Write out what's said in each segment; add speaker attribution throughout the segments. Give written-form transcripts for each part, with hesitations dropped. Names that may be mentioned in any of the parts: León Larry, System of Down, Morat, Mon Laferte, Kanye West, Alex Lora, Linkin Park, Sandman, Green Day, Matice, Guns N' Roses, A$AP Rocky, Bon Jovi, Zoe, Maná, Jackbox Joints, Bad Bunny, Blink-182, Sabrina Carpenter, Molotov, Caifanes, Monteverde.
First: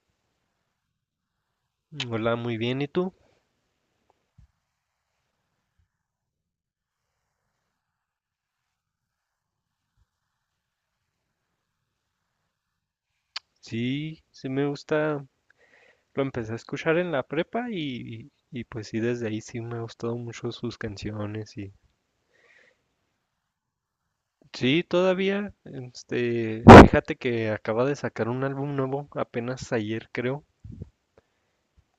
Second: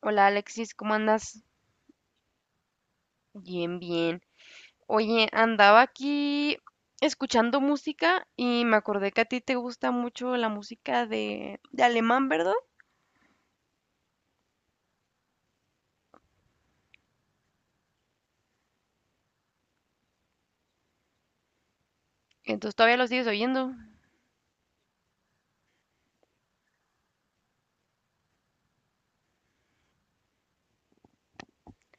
Speaker 1: Hola Alexis, ¿cómo andas?
Speaker 2: Hola, muy bien. ¿Y tú?
Speaker 1: Bien, bien. Oye, andaba aquí escuchando música y me acordé que a ti te gusta mucho la música de alemán, ¿verdad?
Speaker 2: Sí, sí me gusta. Lo empecé a escuchar en la prepa y pues sí, desde ahí sí me ha gustado mucho sus canciones y
Speaker 1: Entonces todavía lo sigues oyendo.
Speaker 2: sí, todavía, este, fíjate que acaba de sacar un álbum nuevo apenas ayer creo,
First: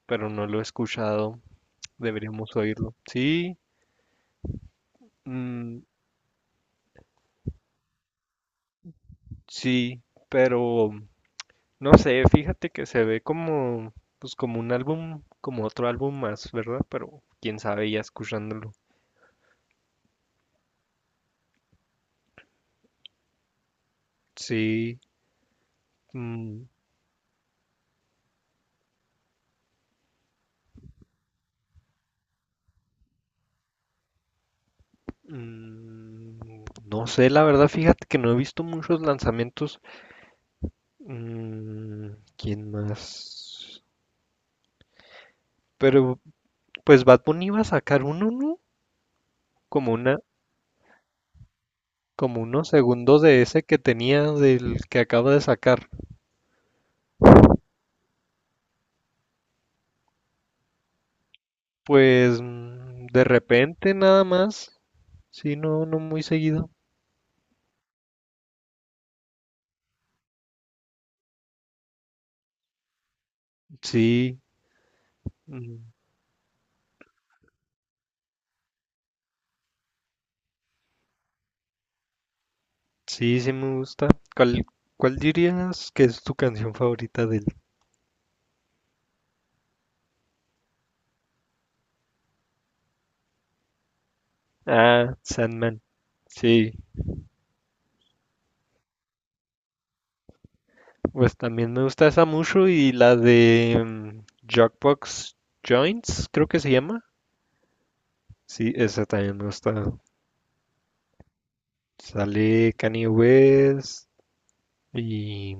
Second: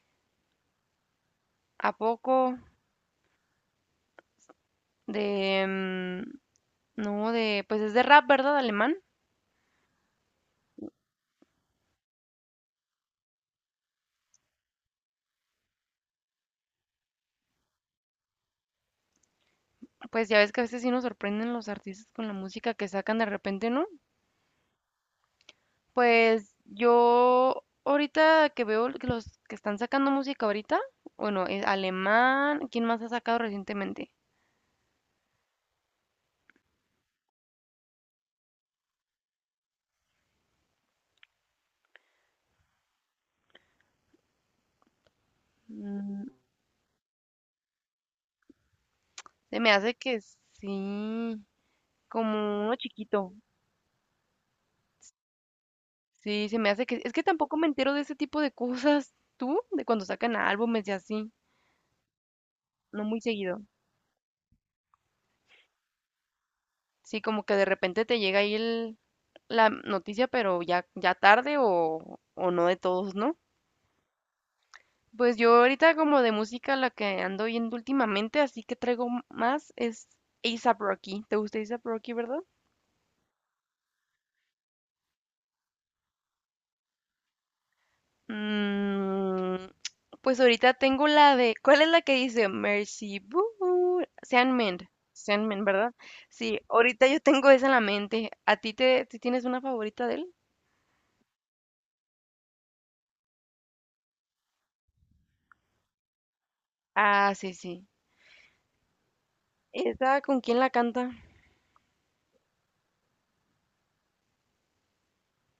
Speaker 2: pero no lo he escuchado.
Speaker 1: ¿A poco?
Speaker 2: Deberíamos oírlo. Sí,
Speaker 1: De...
Speaker 2: mm,
Speaker 1: mm, no, de... Pues es de rap, ¿verdad? Alemán.
Speaker 2: sí, pero no sé, fíjate que se ve como, pues como un álbum, como otro álbum más, ¿verdad? Pero quién sabe ya escuchándolo.
Speaker 1: Pues ya ves que a veces sí nos sorprenden los artistas con la música que sacan de repente, ¿no?
Speaker 2: Sí.
Speaker 1: Pues
Speaker 2: Mm,
Speaker 1: yo ahorita que veo que los que están sacando música ahorita, bueno, es alemán, ¿quién más ha sacado recientemente?
Speaker 2: mm, no sé, la verdad, fíjate que no he visto muchos lanzamientos. ¿Quién más? Pero
Speaker 1: Mm,
Speaker 2: pues Bad Bunny iba a sacar uno, ¿no?
Speaker 1: Se me
Speaker 2: Como
Speaker 1: hace que
Speaker 2: una,
Speaker 1: sí,
Speaker 2: como
Speaker 1: como
Speaker 2: unos
Speaker 1: uno
Speaker 2: segundos
Speaker 1: chiquito.
Speaker 2: de ese que tenía del que acaba de sacar.
Speaker 1: Sí, se me hace que... Es que tampoco me entero de ese tipo de cosas, tú, de cuando sacan álbumes y así,
Speaker 2: Pues
Speaker 1: no muy
Speaker 2: de
Speaker 1: seguido.
Speaker 2: repente nada más. Sí, no, no muy seguido.
Speaker 1: Sí, como que de repente te llega ahí la noticia, pero ya tarde o no de todos, ¿no?
Speaker 2: Sí,
Speaker 1: Pues yo
Speaker 2: mm,
Speaker 1: ahorita como de música la que ando oyendo últimamente, así que traigo más es A$AP Rocky. ¿Te gusta A$AP Rocky, verdad?
Speaker 2: sí, sí me gusta. ¿Cuál, cuál dirías que es tu canción favorita de él?
Speaker 1: Mm, pues ahorita tengo la de, ¿cuál es la que dice? Mercy Boo, Sandman,
Speaker 2: Ah, Sandman.
Speaker 1: Verdad? Sí,
Speaker 2: Sí.
Speaker 1: ahorita yo tengo esa en la mente. ¿A ti ti tienes una favorita de él?
Speaker 2: Pues también me gusta esa mucho y la de Jackbox Joints, creo que se llama.
Speaker 1: Ah, sí, sí.
Speaker 2: Sí, esa también me gusta.
Speaker 1: ¿Esa con quién la canta?
Speaker 2: Sale Kanye West y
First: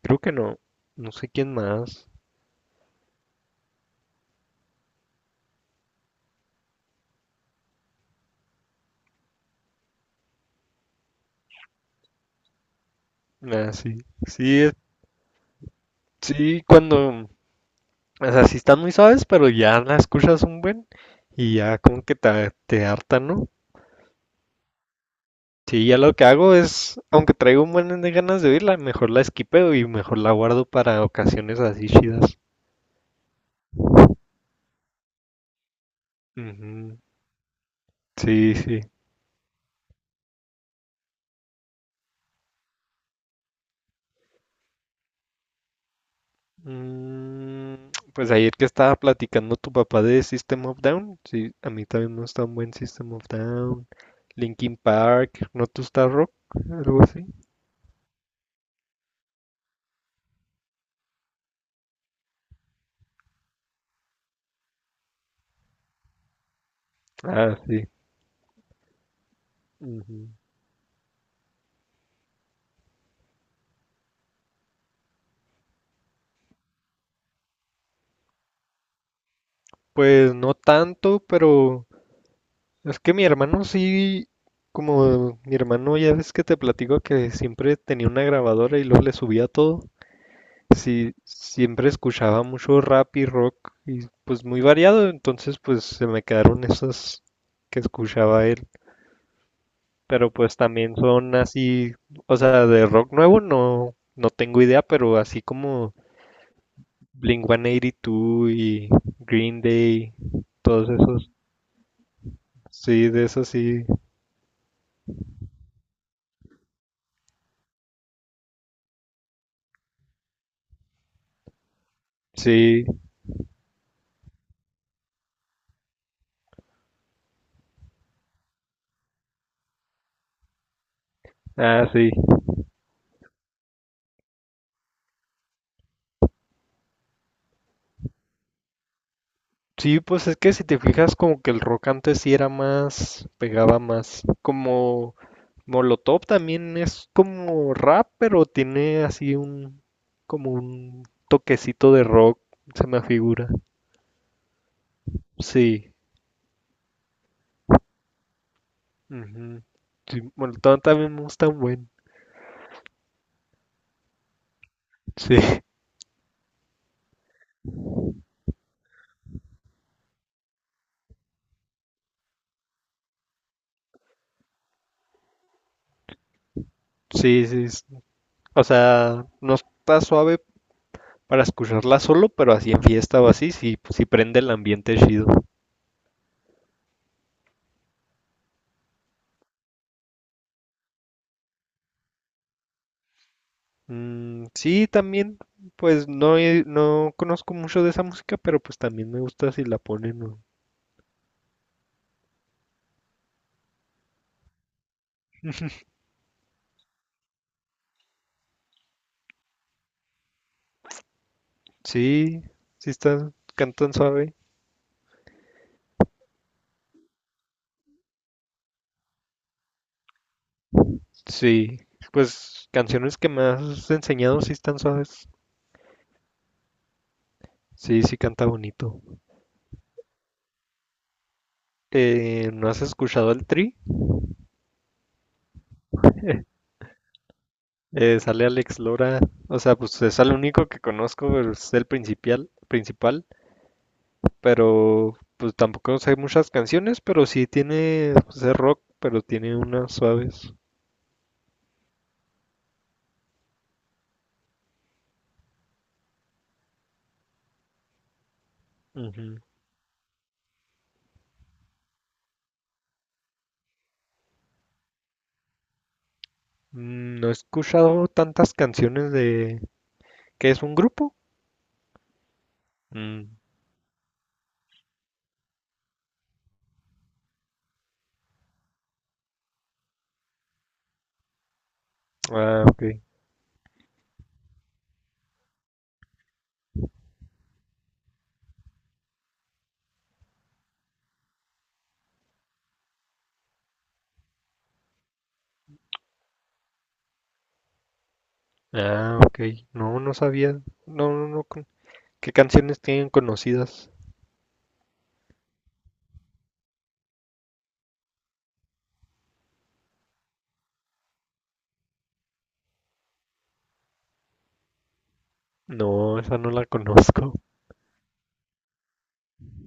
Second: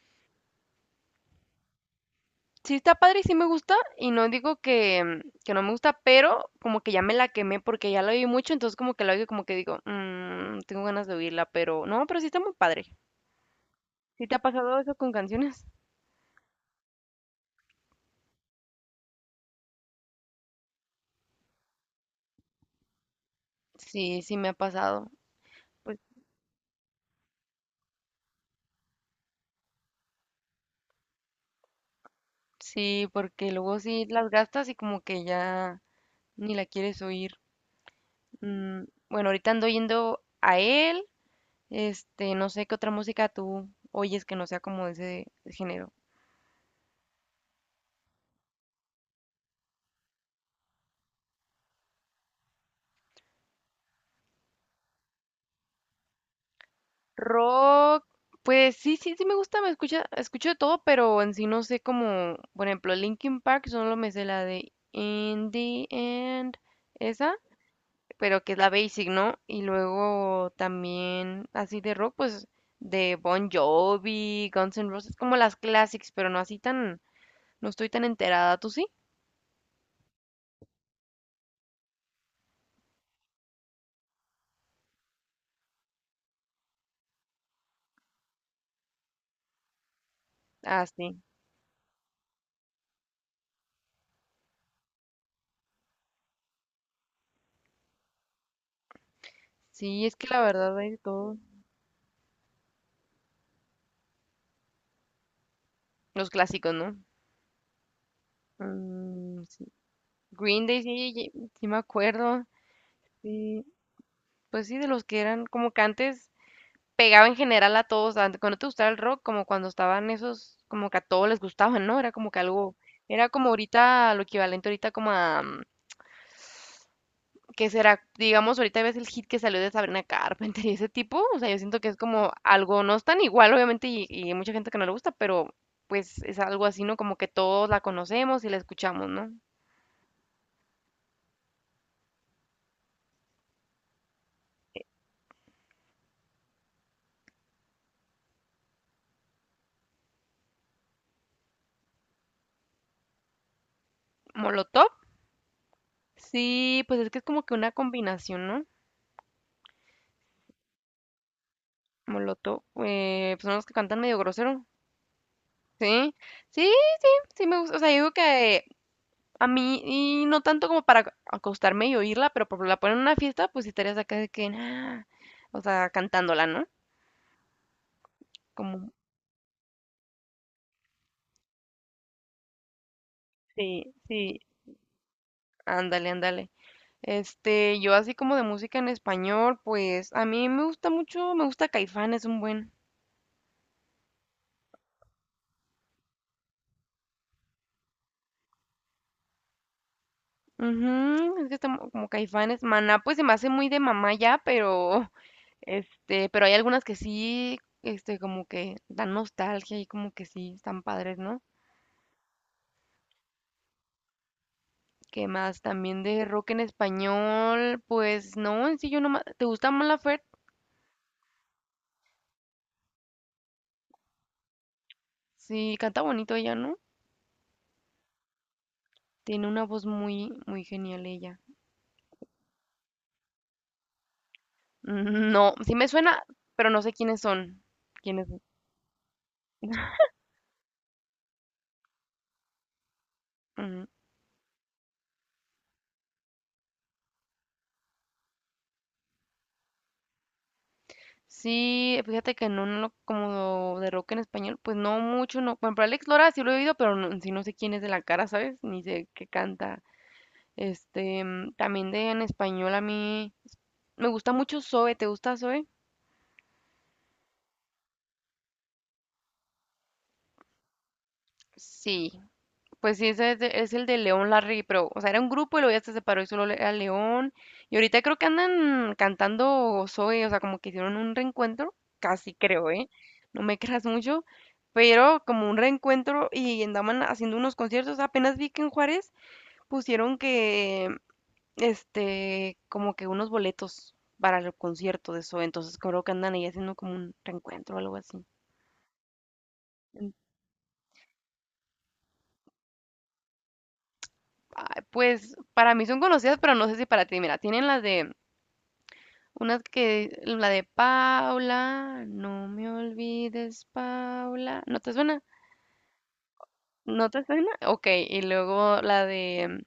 Speaker 2: creo que no, no sé quién más.
Speaker 1: Sí, está padre y sí me gusta. Y no digo que no me gusta, pero como que ya me la quemé porque ya la oí mucho. Entonces, como que la oigo, y como que digo, Tengo ganas de oírla, pero no, pero sí está muy padre".
Speaker 2: Ah, sí,
Speaker 1: ¿Sí te ha
Speaker 2: sí,
Speaker 1: pasado eso con canciones?
Speaker 2: sí, cuando, o sea, sí están muy suaves, pero ya la escuchas un buen y ya como que te harta, ¿no?
Speaker 1: Sí, sí me ha pasado.
Speaker 2: Sí, ya
Speaker 1: Pues
Speaker 2: lo que hago es, aunque traigo un buen de ganas de oírla, mejor la esquipeo y mejor la guardo para ocasiones así chidas.
Speaker 1: sí, porque luego sí las gastas y como que ya ni la
Speaker 2: Ujú.
Speaker 1: quieres oír.
Speaker 2: Sí, sí.
Speaker 1: Bueno, ahorita ando yendo a él. Este, no sé qué otra música tú oyes que no sea como de ese género.
Speaker 2: Pues ayer que estaba platicando tu papá de System of Down, sí, a mí también me gusta un buen System of Down, Linkin Park, ¿no te gusta rock? Algo así.
Speaker 1: Rock, pues sí, sí, sí me gusta, escucho de todo, pero en sí no sé como, por ejemplo, Linkin Park, solo me sé la de In the End, esa.
Speaker 2: Ah, sí.
Speaker 1: Pero que es la basic, ¿no? Y
Speaker 2: Ujú.
Speaker 1: luego también así de rock, pues de Bon Jovi, Guns N' Roses, como las classics, pero no así tan, no estoy tan enterada, ¿tú sí?
Speaker 2: Pues no tanto, pero es que mi hermano sí, como mi hermano ya ves que te platico que siempre tenía una grabadora y luego le subía todo.
Speaker 1: Ah, sí.
Speaker 2: Siempre escuchaba mucho rap y rock y pues muy variado, entonces pues se me quedaron esas que escuchaba él,
Speaker 1: Sí, es que
Speaker 2: pero
Speaker 1: la
Speaker 2: pues
Speaker 1: verdad hay
Speaker 2: también
Speaker 1: de
Speaker 2: son
Speaker 1: todo.
Speaker 2: así, o sea, de rock nuevo no tengo idea, pero así como
Speaker 1: Los clásicos, ¿no?
Speaker 2: Blink-182 y dos y
Speaker 1: Mm,
Speaker 2: Green
Speaker 1: sí.
Speaker 2: Day,
Speaker 1: Green Day,
Speaker 2: todos
Speaker 1: sí,
Speaker 2: esos,
Speaker 1: sí, sí me acuerdo.
Speaker 2: sí, de esos
Speaker 1: Sí,
Speaker 2: sí,
Speaker 1: pues sí, de los que eran como que antes pegaba en general a todos, cuando te gustaba el rock, como cuando estaban esos, como que a todos les gustaban, ¿no? Era como que algo,
Speaker 2: sí,
Speaker 1: era como ahorita, lo equivalente ahorita como a que será? Digamos, ahorita ves el hit que salió de Sabrina Carpenter y ese tipo, o sea, yo siento que
Speaker 2: ah,
Speaker 1: es
Speaker 2: sí.
Speaker 1: como algo, no es tan igual, obviamente, y hay mucha gente que no le gusta, pero pues es algo así, ¿no? Como que todos la conocemos y la escuchamos, ¿no?
Speaker 2: Sí, pues es que si te fijas como que el rock antes sí era más, pegaba más, como Molotov también es como rap, pero tiene así un, como un toquecito de rock, se me figura.
Speaker 1: Molotov,
Speaker 2: Sí,
Speaker 1: sí, pues es que es como que una combinación, ¿no?
Speaker 2: ujú. Sí, Molotov también es tan buen.
Speaker 1: Molotov, pues son los que cantan medio grosero,
Speaker 2: Sí,
Speaker 1: sí, sí, sí me gusta, o sea, yo digo que a mí, y no tanto como para acostarme y oírla, pero por la ponen en una fiesta, pues sí estarías acá de que, nah, o sea, cantándola, ¿no?
Speaker 2: sí, sí. O
Speaker 1: Como
Speaker 2: sea, no está suave para escucharla solo, pero así en fiesta o así, sí,
Speaker 1: Sí,
Speaker 2: sí
Speaker 1: sí,
Speaker 2: prende el ambiente chido.
Speaker 1: ándale, ándale. Este, yo así como de música en español, pues a mí me gusta mucho, me gusta Caifanes un buen.
Speaker 2: Sí, también, pues no, no conozco mucho de esa música, pero pues también me gusta si la ponen.
Speaker 1: Ujú, es que está como Caifanes, Maná, pues se me hace muy de mamá ya, pero pero hay algunas que sí, como que dan nostalgia y como que sí, están padres, ¿no?
Speaker 2: Sí, sí están, cantan suave.
Speaker 1: ¿Qué más? También de rock en español, pues no, en sí yo no, ¿te gusta Mon Laferte?
Speaker 2: Sí, pues canciones que me has enseñado sí están suaves.
Speaker 1: Sí, canta bonito ella, ¿no?
Speaker 2: Sí, sí canta bonito.
Speaker 1: Tiene una voz muy, muy genial ella.
Speaker 2: ¿No has escuchado al Tri?
Speaker 1: No, sí me suena, pero no sé quiénes son. ¿Quiénes son?
Speaker 2: Sale Alex Lora, o sea, pues es el único que conozco, pero es el principal, principal,
Speaker 1: Ujú.
Speaker 2: pero pues tampoco sé muchas canciones, pero sí tiene, pues es rock, pero tiene unas suaves.
Speaker 1: Sí, fíjate que no, como de rock en español, pues no mucho, no. Bueno, pero Alex Lora sí lo he oído, pero no, sí no sé quién es de la cara, ¿sabes? Ni sé qué
Speaker 2: Ujú.
Speaker 1: canta. También de en español a mí me gusta mucho Zoe, ¿te gusta Zoe?
Speaker 2: No he escuchado tantas canciones de. ¿Qué es un grupo?
Speaker 1: Sí, pues sí,
Speaker 2: Mm,
Speaker 1: ese es, es el de León Larry, pero, o sea, era un grupo y luego ya se separó y solo era León. Y ahorita creo que andan cantando Zoe, o sea, como que hicieron un reencuentro, casi
Speaker 2: Ah,
Speaker 1: creo,
Speaker 2: ok.
Speaker 1: ¿eh? No me creas mucho, pero como un reencuentro y andaban haciendo unos conciertos. Apenas vi que en Juárez pusieron que, como que unos boletos para el concierto de Zoe, entonces creo que andan ahí haciendo como un reencuentro o algo así.
Speaker 2: Ah, ok. No, no sabía. No, no, no. ¿Qué canciones tienen conocidas?
Speaker 1: Ay, pues para mí son conocidas, pero no sé si para ti. Mira, tienen las de una que, la de Paula, no me olvides, Paula. ¿No te suena?
Speaker 2: No, esa no la
Speaker 1: ¿No te
Speaker 2: conozco.
Speaker 1: suena? Ok, y luego la de...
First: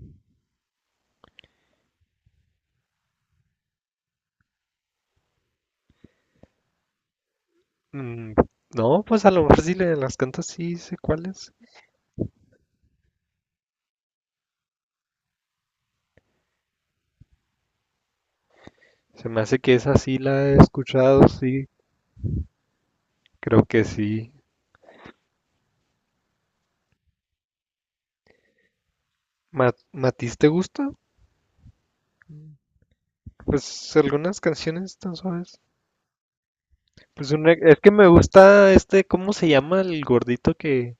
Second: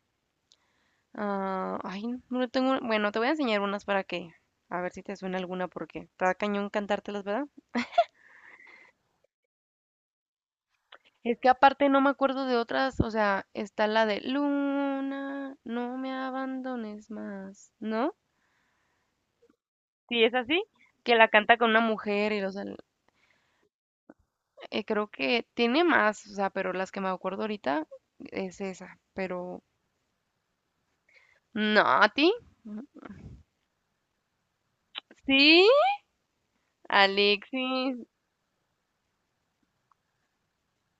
Speaker 1: ah, ay, no tengo... Bueno, te voy a enseñar unas para que... A ver si te suena alguna porque está cañón cantártelas, ¿verdad?
Speaker 2: Mm, No, pues a lo mejor si las cantas sí sé
Speaker 1: Es que
Speaker 2: cuáles.
Speaker 1: aparte no me acuerdo de otras, o sea, está la de Luna, no me abandones más, ¿no?
Speaker 2: Se me hace que esa sí
Speaker 1: Sí, es
Speaker 2: la he
Speaker 1: así, que la
Speaker 2: escuchado,
Speaker 1: canta
Speaker 2: sí.
Speaker 1: con una mujer y, o sea,
Speaker 2: Creo que sí.
Speaker 1: Creo que tiene más, o sea, pero las que me acuerdo ahorita es esa, pero
Speaker 2: ¿Matiz te gusta?
Speaker 1: no, ¿a ti?
Speaker 2: Mm. Pues algunas canciones tan suaves.
Speaker 1: Sí,
Speaker 2: Pues es que
Speaker 1: Alexis,
Speaker 2: me gusta este, ¿cómo se llama el gordito que...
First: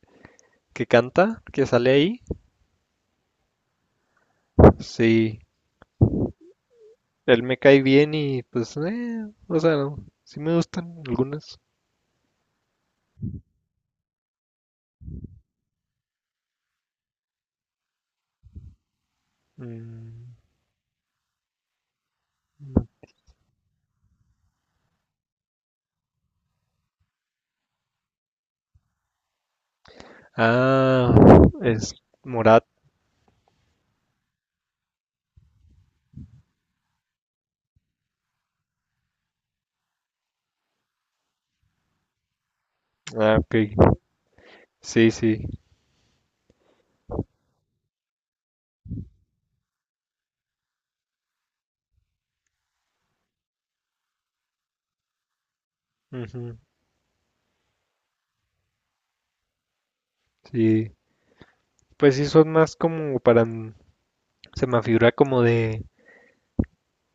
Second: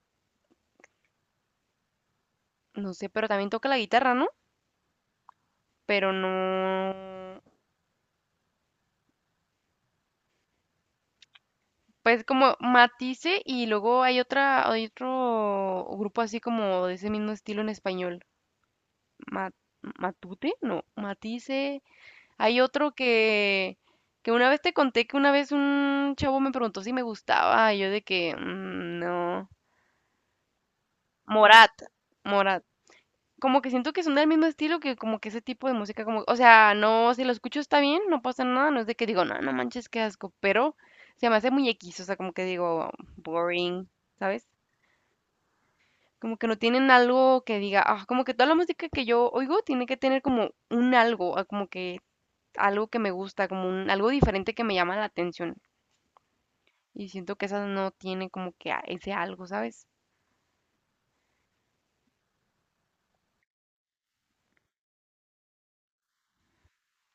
Speaker 2: que canta, que sale ahí,
Speaker 1: no sé, pero también toca la guitarra, ¿no?
Speaker 2: sí,
Speaker 1: Pero no,
Speaker 2: él me cae bien y pues, o sea, no, sí me gustan algunas.
Speaker 1: pues como Matice y luego hay hay otro grupo así como de ese mismo estilo en español, Ma-
Speaker 2: Mm,
Speaker 1: Matute, no, Matice, hay otro que una vez te conté que una vez un chavo me preguntó si me gustaba, y yo de que, No.
Speaker 2: Ah,
Speaker 1: Morat,
Speaker 2: es
Speaker 1: Morat".
Speaker 2: Morat.
Speaker 1: Como que siento que son del mismo estilo que como que ese tipo de música, como, o sea, no, si lo escucho está bien, no pasa nada, no es de que digo, no, no manches, qué asco, pero se me hace muy X, o sea, como que digo,
Speaker 2: Ah, ok.
Speaker 1: boring, ¿sabes?
Speaker 2: Sí, sí.
Speaker 1: Como que no tienen algo que diga, ah, como que toda la música que yo oigo tiene que tener como un algo, ah, como que algo que me gusta, como algo diferente que me llama la atención.
Speaker 2: Ujú,
Speaker 1: Y siento que esas no tienen como que ese algo, ¿sabes?
Speaker 2: sí. Pues sí, son más como para. Se me figura como de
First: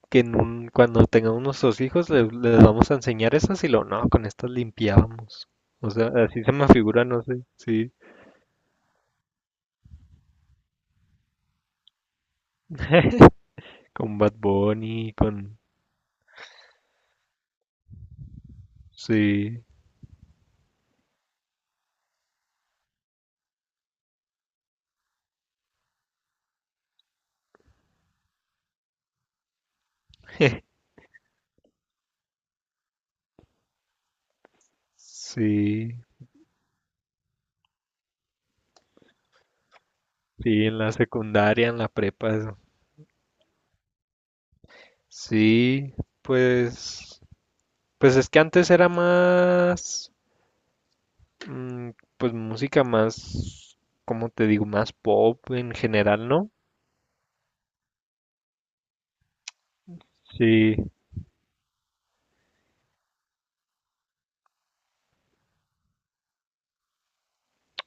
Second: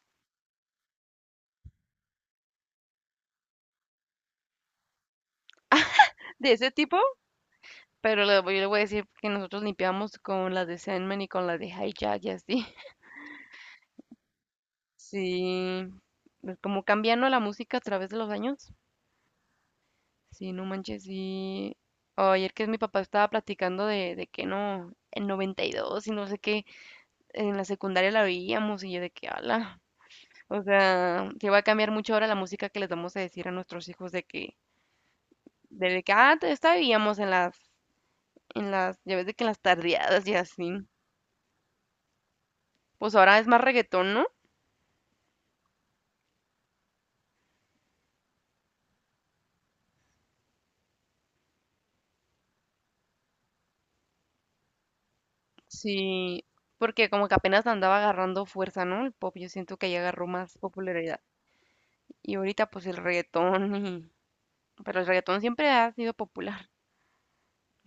Speaker 2: que en cuando tengamos nuestros hijos les vamos a enseñar esas y lo no, con estas limpiábamos. O sea, así
Speaker 1: De
Speaker 2: se me
Speaker 1: ese tipo,
Speaker 2: figura, no sé. Sí.
Speaker 1: pero yo le voy a decir que nosotros limpiamos con las de Sandman y con las de Hijack y así.
Speaker 2: Con Bad Bunny, con.
Speaker 1: Sí, pues como cambiando la música a través de los años.
Speaker 2: Sí.
Speaker 1: Sí, no manches, sí. Oh, ayer que mi papá estaba platicando de que no, en 92 y dos y no sé qué, en la secundaria la veíamos y yo de que ala. O sea, sí va a cambiar mucho ahora la música que les vamos a decir a nuestros hijos de que,
Speaker 2: Sí,
Speaker 1: de que antes estábamos en las, ya ves de que en las tardeadas y
Speaker 2: sí,
Speaker 1: así.
Speaker 2: en la secundaria, en la prepa, eso.
Speaker 1: Pues ahora es más reggaetón, ¿no?
Speaker 2: Sí, pues, pues es que antes era más, mm, pues música más, como te digo, más pop en general,
Speaker 1: Sí,
Speaker 2: ¿no?
Speaker 1: porque como que apenas andaba agarrando fuerza, ¿no? El pop, yo siento que ya agarró más
Speaker 2: Sí,
Speaker 1: popularidad. Y ahorita pues el reggaetón y... pero el reggaetón siempre ha sido popular,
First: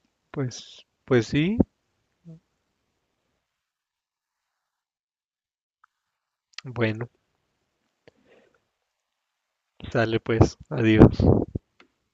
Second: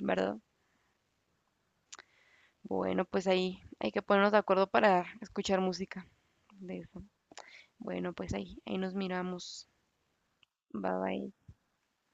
Speaker 1: ¿verdad?
Speaker 2: pues sí.
Speaker 1: Bueno, pues ahí hay que ponernos de acuerdo para escuchar música de eso.
Speaker 2: Bueno,
Speaker 1: Bueno, pues ahí nos miramos.
Speaker 2: sale pues,
Speaker 1: Bye
Speaker 2: adiós.
Speaker 1: bye.